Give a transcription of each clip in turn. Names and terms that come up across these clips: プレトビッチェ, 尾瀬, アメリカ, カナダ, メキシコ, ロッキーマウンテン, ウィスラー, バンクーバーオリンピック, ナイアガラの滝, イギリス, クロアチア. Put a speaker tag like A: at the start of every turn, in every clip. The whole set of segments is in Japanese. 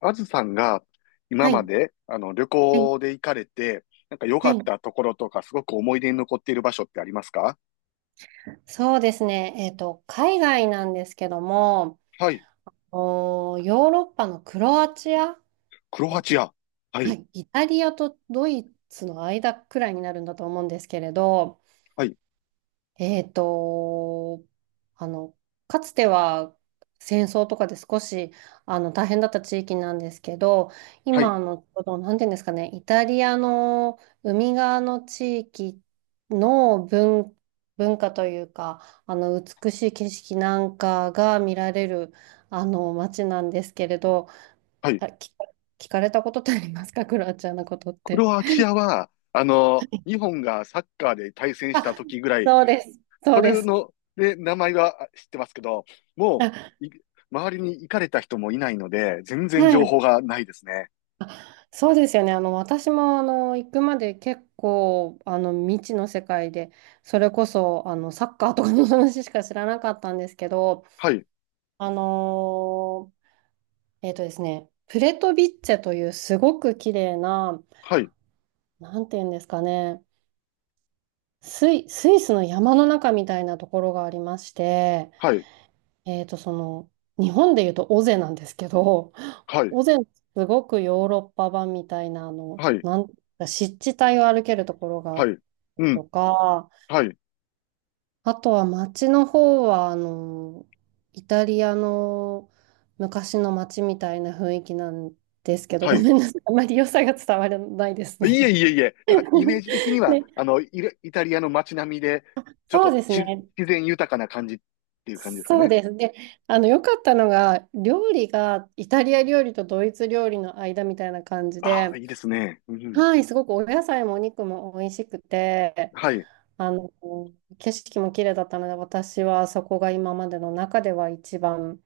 A: あずさんが今
B: は
A: ま
B: い、
A: で旅
B: はい、
A: 行で行かれて、なんか良
B: は
A: かっ
B: い。
A: たところとか、すごく思い出に残っている場所ってありますか？
B: そうですね。海外なんですけども、
A: はい。
B: ヨーロッパのクロアチア、
A: クロ
B: え
A: ア
B: っ
A: チ
B: と、
A: ア。は
B: は
A: い。
B: い。イタリアとドイツの間くらいになるんだと思うんですけれど、
A: はい。
B: えっと、あの、かつては戦争とかで少し大変だった地域なんですけど、
A: はい。
B: 今、ちょうど、なんていうんですかね、イタリアの海側の地域の文化というか、美しい景色なんかが見られる、街なんですけれど、
A: はい。
B: あ、聞かれたことってありますか、クロアチアのことっ
A: ク
B: て？
A: ロアチアは、あの、日本がサッカーで対戦した
B: あ、
A: 時ぐらい、
B: そうです。そ
A: そ
B: うで
A: れ
B: す。
A: の、で、名前は知ってますけど、も
B: あ、
A: う、い周りに行かれた人もいないので、全然
B: は
A: 情
B: い。
A: 報がないですね。
B: そうですよね。私も、行くまで結構、未知の世界で、それこそ、サッカーとかの話しか知らなかったんですけど、
A: はい。
B: あのえっとですね、プレトビッチェというすごく綺麗な、
A: はい。
B: なんていうんですかね、スイスの山の中みたいなところがありまして、
A: はい。
B: えっと、その、日本でいうと尾瀬なんですけど、
A: はい。
B: 尾瀬のすごくヨーロッパ版みたいな、
A: はい。
B: 湿地帯を歩けるところがあ
A: は
B: っ
A: い。う
B: と
A: ん。
B: か、
A: はい。
B: あとは街の方は、イタリアの昔の街みたいな雰囲気なんですけど、
A: は
B: ご
A: い。
B: めんなさい。あまり良さが伝わらないです
A: いえ
B: ね。
A: いえいえ、なんかイメー ジ的には、
B: で、
A: あの、イタリアの街並みで、ちょっ
B: そ
A: と
B: うです
A: し
B: ね。
A: 自然豊かな感じっていう感じですか
B: そう
A: ね。
B: です。で、良かったのが、料理がイタリア料理とドイツ料理の間みたいな感じ
A: ああ、
B: で、
A: いいですね。うん。
B: はい、すごくお野菜もお肉も美味しくて、
A: はい。
B: あの、景色も綺麗だったので、私はそこが今までの中では一番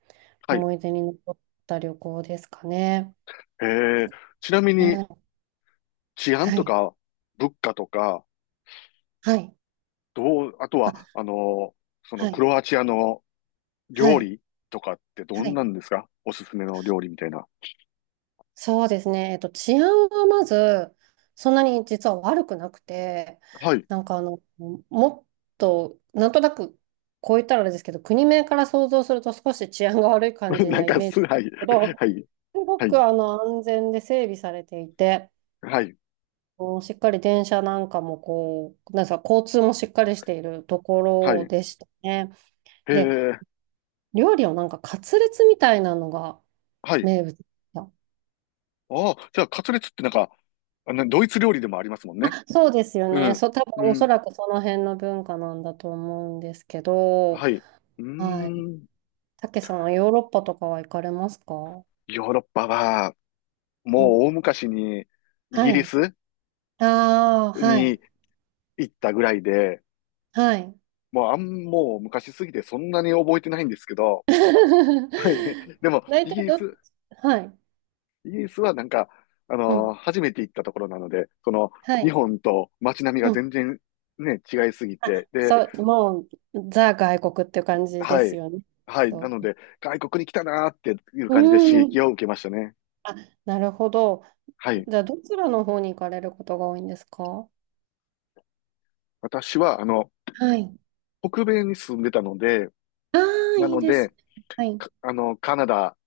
A: はい。
B: 思い出に残った旅行ですかね。
A: えー、ちなみに
B: はい。
A: 治安
B: は
A: と
B: い。
A: か物価とか、
B: はい。
A: どう、あと
B: あ、
A: は、あの、その
B: は
A: ク
B: い。
A: ロアチアの
B: は
A: 料
B: い。
A: 理とかって
B: は
A: どん
B: い。
A: なんですか？おすすめの料理みたいな。
B: そうですね。治安はまず、そんなに実は悪くなくて、
A: はい。
B: なんかもっと、なんとなく、こう言ったらあれですけど、国名から想像すると少し治安が悪い感 じ
A: なん
B: なイ
A: か
B: メージ
A: す、
B: です
A: はい。
B: けど、
A: はい。
B: すご
A: は
B: く
A: い。
B: 安全で整備されていて、
A: はい。
B: うんしっかり電車なんかもこう、なんですか、交通もしっかりしているとこ
A: は
B: ろ
A: い。
B: でしたね。
A: へ
B: で、
A: え。
B: 料理はなんかカツレツみたいなのが
A: はい。
B: 名物でし
A: ああ、じゃあ、カツレツってなんか、あのドイツ料理でもありますもんね。
B: たそうですよ
A: う
B: ね。
A: ん。
B: そう、多分
A: う
B: おそ
A: ん。
B: らくその辺の文化なんだと思うんですけど、
A: はい。うー
B: はい。
A: ん。
B: たけさんはヨーロッパとかは行かれますか？
A: ヨーロッパは、
B: う
A: も
B: ん。
A: う大昔にイ
B: は
A: ギリ
B: い。
A: ス
B: ああ、はい。
A: に行ったぐらいで、
B: はい。
A: もう昔すぎてそんなに覚えてないんですけど、はい。でも、
B: 大
A: イ
B: 体
A: ギリ
B: どっ
A: ス、
B: ち、はい。
A: イギリスはなんか、あ
B: う
A: のー
B: ん。
A: 初めて行ったところなので、その、
B: は
A: 日
B: い。
A: 本と街並みが
B: うん。
A: 全然ね、違いすぎ
B: あ、
A: て、で、
B: そう、もう、ザ外国っていう感じで
A: は
B: す
A: い。
B: よね。
A: はい。な
B: と、
A: ので、外国に来たなーっていう
B: う
A: 感じで刺激を
B: ん。
A: 受けましたね。
B: あ、なるほど。
A: はい。
B: じゃあ、どちらの方に行かれることが多いんですか？
A: 私は、あの、
B: はい。
A: 北米に住んでたので、
B: ああ、
A: な
B: いい
A: の
B: です
A: で、
B: ね。はい。
A: かあの、カナダ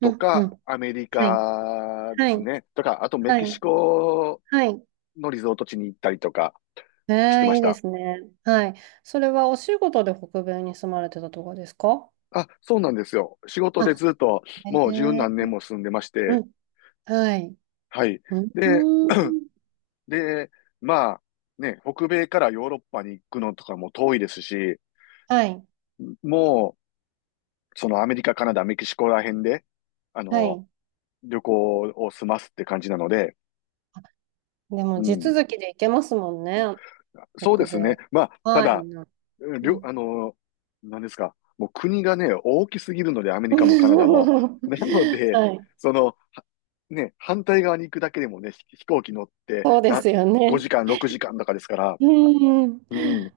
B: う
A: と
B: ん、うん。
A: かアメリ
B: はい。
A: カで
B: は
A: す
B: い。
A: ね。とか、あとメ
B: は
A: キシ
B: い。
A: コ
B: はい。
A: のリゾート地に行ったりとか
B: え
A: してま
B: え、い
A: し
B: いで
A: た。
B: すね。はい。それはお仕事で北米に住まれてたとかですか？
A: あ、そうなんですよ。仕事で
B: あ、
A: ずっとも
B: え
A: う十
B: え、
A: 何年も住んでまし
B: う
A: て、
B: ん。はい。
A: はい。
B: うん。
A: で、
B: うん、
A: で、まあ、ね、北米からヨーロッパに行くのとかも遠いですし、
B: はい。
A: もそのアメリカ、カナダ、メキシコら辺で、あ
B: は
A: の、
B: い。
A: 旅行を済ますって感じなので、
B: でも、
A: う
B: 地
A: ん。
B: 続きで行けますもんね。
A: そうで
B: 北
A: すね。
B: 米。
A: まあ、た
B: はい。
A: だ、
B: う
A: りょ、
B: ん。
A: あの、何ですか。もう国がね、大きすぎるので、アメリ カもカナダも。なので、
B: はい。
A: その、はね、反対側に行くだけでもね、飛行機乗って
B: そうで
A: な、
B: すよね。
A: 5時間、6時間とかですから。
B: うん。
A: うん。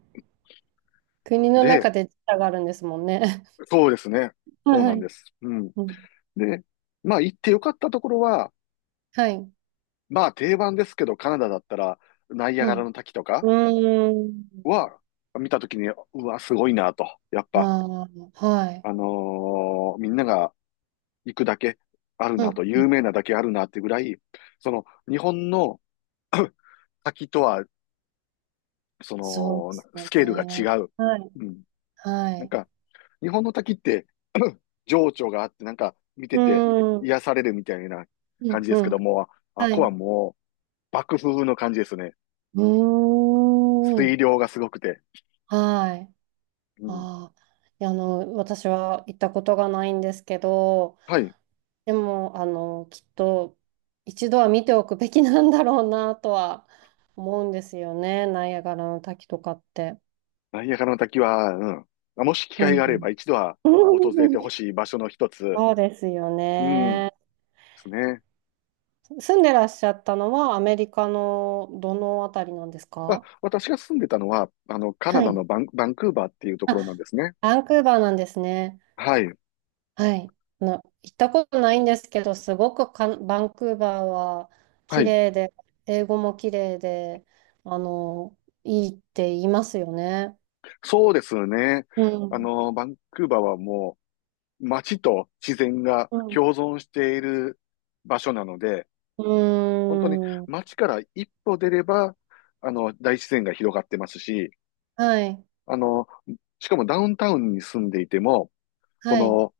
B: 国の
A: で、
B: 中で時差があるんですもんね。
A: そうですね。そう
B: は
A: なんで
B: い。
A: す。うん。
B: うん。
A: で、まあ行ってよかったところは、
B: はい。
A: まあ定番ですけど、カナダだったら、ナイア
B: う
A: ガラの
B: ん。
A: 滝とか
B: うーん。
A: は、見たときに、うわ、すごいなと。やっぱ、
B: ああ、はい。
A: あのーみんなが行くだけある
B: う
A: なと、
B: ん。う
A: 有
B: ん、
A: 名なだけあるなってぐらい、その、日本の 滝とは、そ
B: そうで
A: の、
B: す
A: ス
B: よ
A: ケールが
B: ね。
A: 違う。
B: はい。
A: うん。
B: は
A: なん
B: い。
A: か、日本の滝って、情緒があって、なんか、見て
B: う
A: て、
B: ーん。
A: 癒されるみたいな
B: う
A: 感
B: ん。
A: じです
B: う
A: け
B: ん。
A: ども、あっ
B: はい。
A: こは
B: う
A: もう、爆風の感じですね。
B: ーん。
A: 水量がすごくて。
B: はい。
A: うん。
B: ああ。いや、私は行ったことがないんですけど、
A: はい。
B: でも、きっと一度は見ておくべきなんだろうなとは思うんですよね、ナイアガラの滝とかって。
A: ナイアガラの滝は、うん。まあもし機
B: う
A: 会があれば
B: ん。
A: 一度は訪
B: う
A: れてほ
B: ん、
A: しい場所の一つ。
B: そうですよ
A: うん。で
B: ね。
A: すね。
B: 住んでらっしゃったのはアメリカのどのあたりなんです
A: あ、
B: か？
A: 私が住んでたのは、あの、カナ
B: は
A: ダの
B: い。
A: バンクーバーっていうところなん
B: あ、
A: ですね。
B: バンクーバーなんですね。
A: はい。
B: はい。あの、行ったことないんですけど、すごくかん、バンクーバーは
A: は
B: 綺
A: い。
B: 麗で、英語も綺麗で、あの、いいって言いますよね。
A: そうですね。
B: う
A: あ
B: ん。
A: の、バンクーバーはもう街と自然が
B: うん。
A: 共存している場所なので、
B: う
A: 本当に
B: ーん。
A: 街から一歩出れば、あの、大自然が広がってますし、
B: はい。
A: あの、しかもダウンタウンに住んでいても、そ
B: はい。
A: の、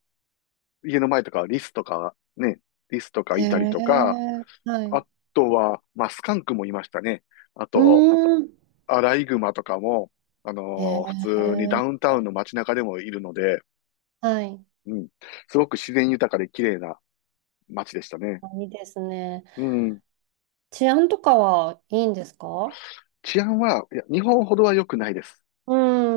A: 家の前とかリスとか
B: へ
A: いたりとか、
B: え。はい。う
A: あとは、まあ、スカンクもいましたね。あ
B: ー
A: と、
B: ん。
A: アライグマとかも、あ
B: へ
A: のー普通にダ
B: え。
A: ウンタウンの街中でもいるので、
B: はい。
A: うん、すごく自然豊かで綺麗な街でしたね。
B: あ、いいですね。
A: うん、
B: 治安とかはいいんですか？
A: 治安は、いや、日本ほどは良くないです。
B: う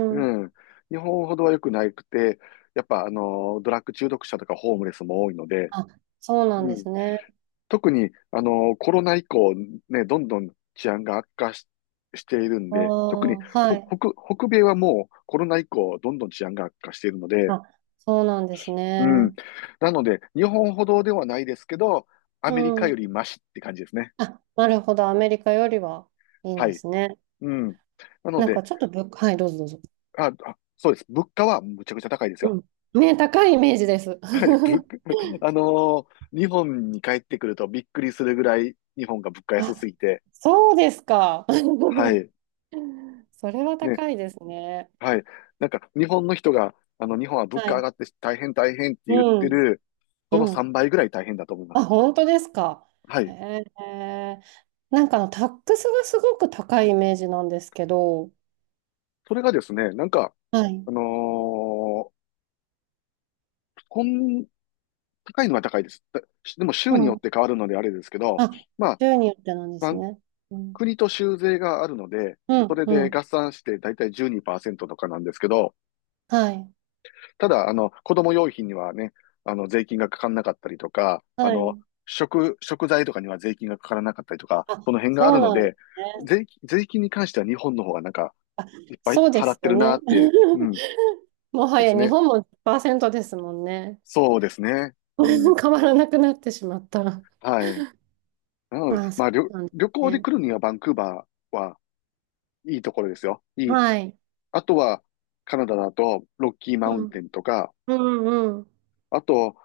A: う
B: ん。
A: ん、日本ほどは良くなくて、やっぱ、あのードラッグ中毒者とかホームレスも多いので、
B: あ、そうなん
A: う
B: で
A: ん、
B: すね。
A: 特に、あの、コロナ以降、ね、どんどん治安が悪化し、しているん
B: あ
A: で、特に
B: あ、はい。
A: 北米はもうコロナ以降、どんどん治安が悪化しているので、
B: あ、そうなんです
A: うん。
B: ね。
A: なので、日本ほどではないですけど、ア
B: う
A: メリカよ
B: ん。
A: りマシって感じですね。
B: あ、なるほど。アメリカよりはいいん
A: は
B: で
A: い。
B: すね。
A: うん。なの
B: なん
A: で、
B: かちょっと物価、はい、どうぞどうぞ。
A: あ、あ、そうです。物価はむちゃくちゃ高いです
B: う
A: よ。
B: ん。ね、高いイメージです。
A: はい。物 価 あのー日本に帰ってくるとびっくりするぐらい、日本が物価安す
B: あ、
A: ぎて、
B: そうですか。
A: はい。
B: それは
A: ね、
B: 高いですね。
A: はい。なんか、日本の人が、あの、日本は物
B: は
A: 価上が
B: い。
A: って大変大変って
B: う
A: 言って
B: ん。
A: る、その
B: うん。
A: 3倍ぐらい大変だと思いま
B: あ、
A: す。
B: 本当ですか。
A: は
B: へ
A: い。
B: え。なんかタックスがすごく高いイメージなんですけど。
A: それがですね、なんか、
B: はい。
A: あのーこん、高いのは高いです。でも、州
B: う
A: によ
B: ん。
A: って変わるのであれですけど、
B: あ、
A: まあ、
B: 州によってなんで
A: まあ
B: すね。うん。
A: 国と州税があるので、
B: う
A: そ
B: ん。
A: れ
B: う
A: で
B: ん。
A: 合算して大体12%とかなんですけど、
B: はい。
A: ただ、あの、子供用品にはね、あの、税金がかからなかったりとか、あ
B: は
A: の、
B: い。
A: 食材とかには税金がかからなかったりとか、
B: あ、
A: その辺があ
B: そ
A: る
B: う
A: の
B: なんです
A: で、
B: ね。
A: 税金に関しては日本の方がなんか、いっぱい
B: そうで
A: 払
B: す
A: って
B: よ
A: るな
B: ね。
A: ーって、う ん、
B: もは
A: で
B: や
A: す
B: 日
A: ね。
B: 本も10%ですもんね。
A: そうですね。うん、
B: 変わらなくなってしまった。
A: はい。なので、
B: まあ、そ
A: まあ、
B: うなんです
A: 旅行で
B: ね。
A: 来るにはバンクーバーはいいところですよ。いい。
B: はい。
A: あとは、カナダだと、ロッキーマウ
B: う
A: ンテ
B: ん。
A: ンとか、
B: うんうん。
A: あと、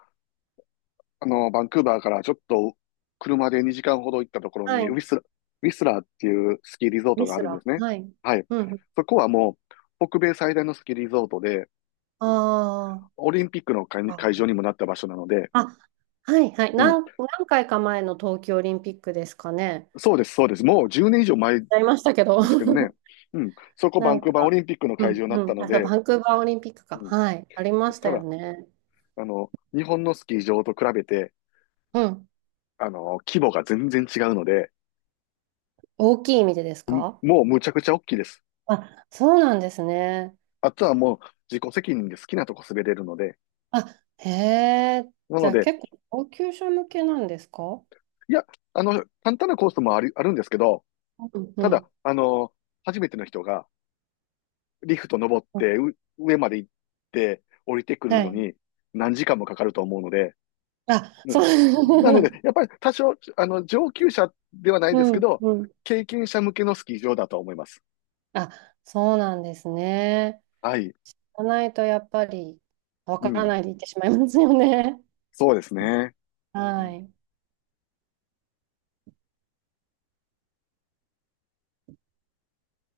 A: あの、バンクーバーからちょっと車で2時間ほど行ったところ
B: は
A: に、
B: い。
A: ウィスラーっていうスキーリゾート
B: ミ
A: があ
B: ス
A: るんで
B: ラ。
A: すね。
B: はい。
A: はい。
B: うん。
A: そこはもう、北米最大のスキーリゾートで、
B: ああ。
A: オリンピックの会
B: あ、
A: 場にもなった場所なので、
B: あ、はいはい。
A: うん。
B: 何回か前の冬季オリンピックですかね。
A: そうです、そうです。もう10年以上前で
B: やりましたけど。
A: すけどね。うん。そこ
B: な
A: バン
B: ん
A: クーバーオ
B: か、
A: リンピックの
B: う
A: 会場
B: ん
A: になっ
B: う
A: た
B: ん。
A: の
B: あ、そう、
A: で、
B: バンクーバーオリンピックか。
A: うん。
B: はい。ありましたよ
A: だ、
B: ね。
A: あの、日本のスキー場と比べて、
B: うん。
A: あの、規模が全然違うので、
B: 大きい意味でです
A: うん
B: か？
A: もうむちゃくちゃ大きいです。
B: あ、そうなんですね。
A: あとはもう自己責任で好きなとこ滑れるので、
B: あ、へえ。
A: な
B: じ
A: の
B: ゃあ
A: で、
B: 結構、高級者向けなんですか？
A: いや、あの、簡単なコースもあるんですけど、
B: うんう
A: ただ、
B: ん。
A: あの、初めての人がリフト登って上まで行って降りてくる
B: は
A: の
B: い。
A: に何時間もかかると思うので、
B: あ、
A: う
B: そ
A: ん。なの
B: う。
A: で、や っぱり多少、あの、上級者ではない
B: う
A: ですけ
B: ん、
A: ど、
B: うん。
A: 経験者向けのスキー場だと思います。
B: あ、そうなんですね。
A: はい。
B: じゃないとやっぱりわか
A: う
B: ら
A: ん。
B: ないでいってしまいますよね。
A: そうですね。
B: はい。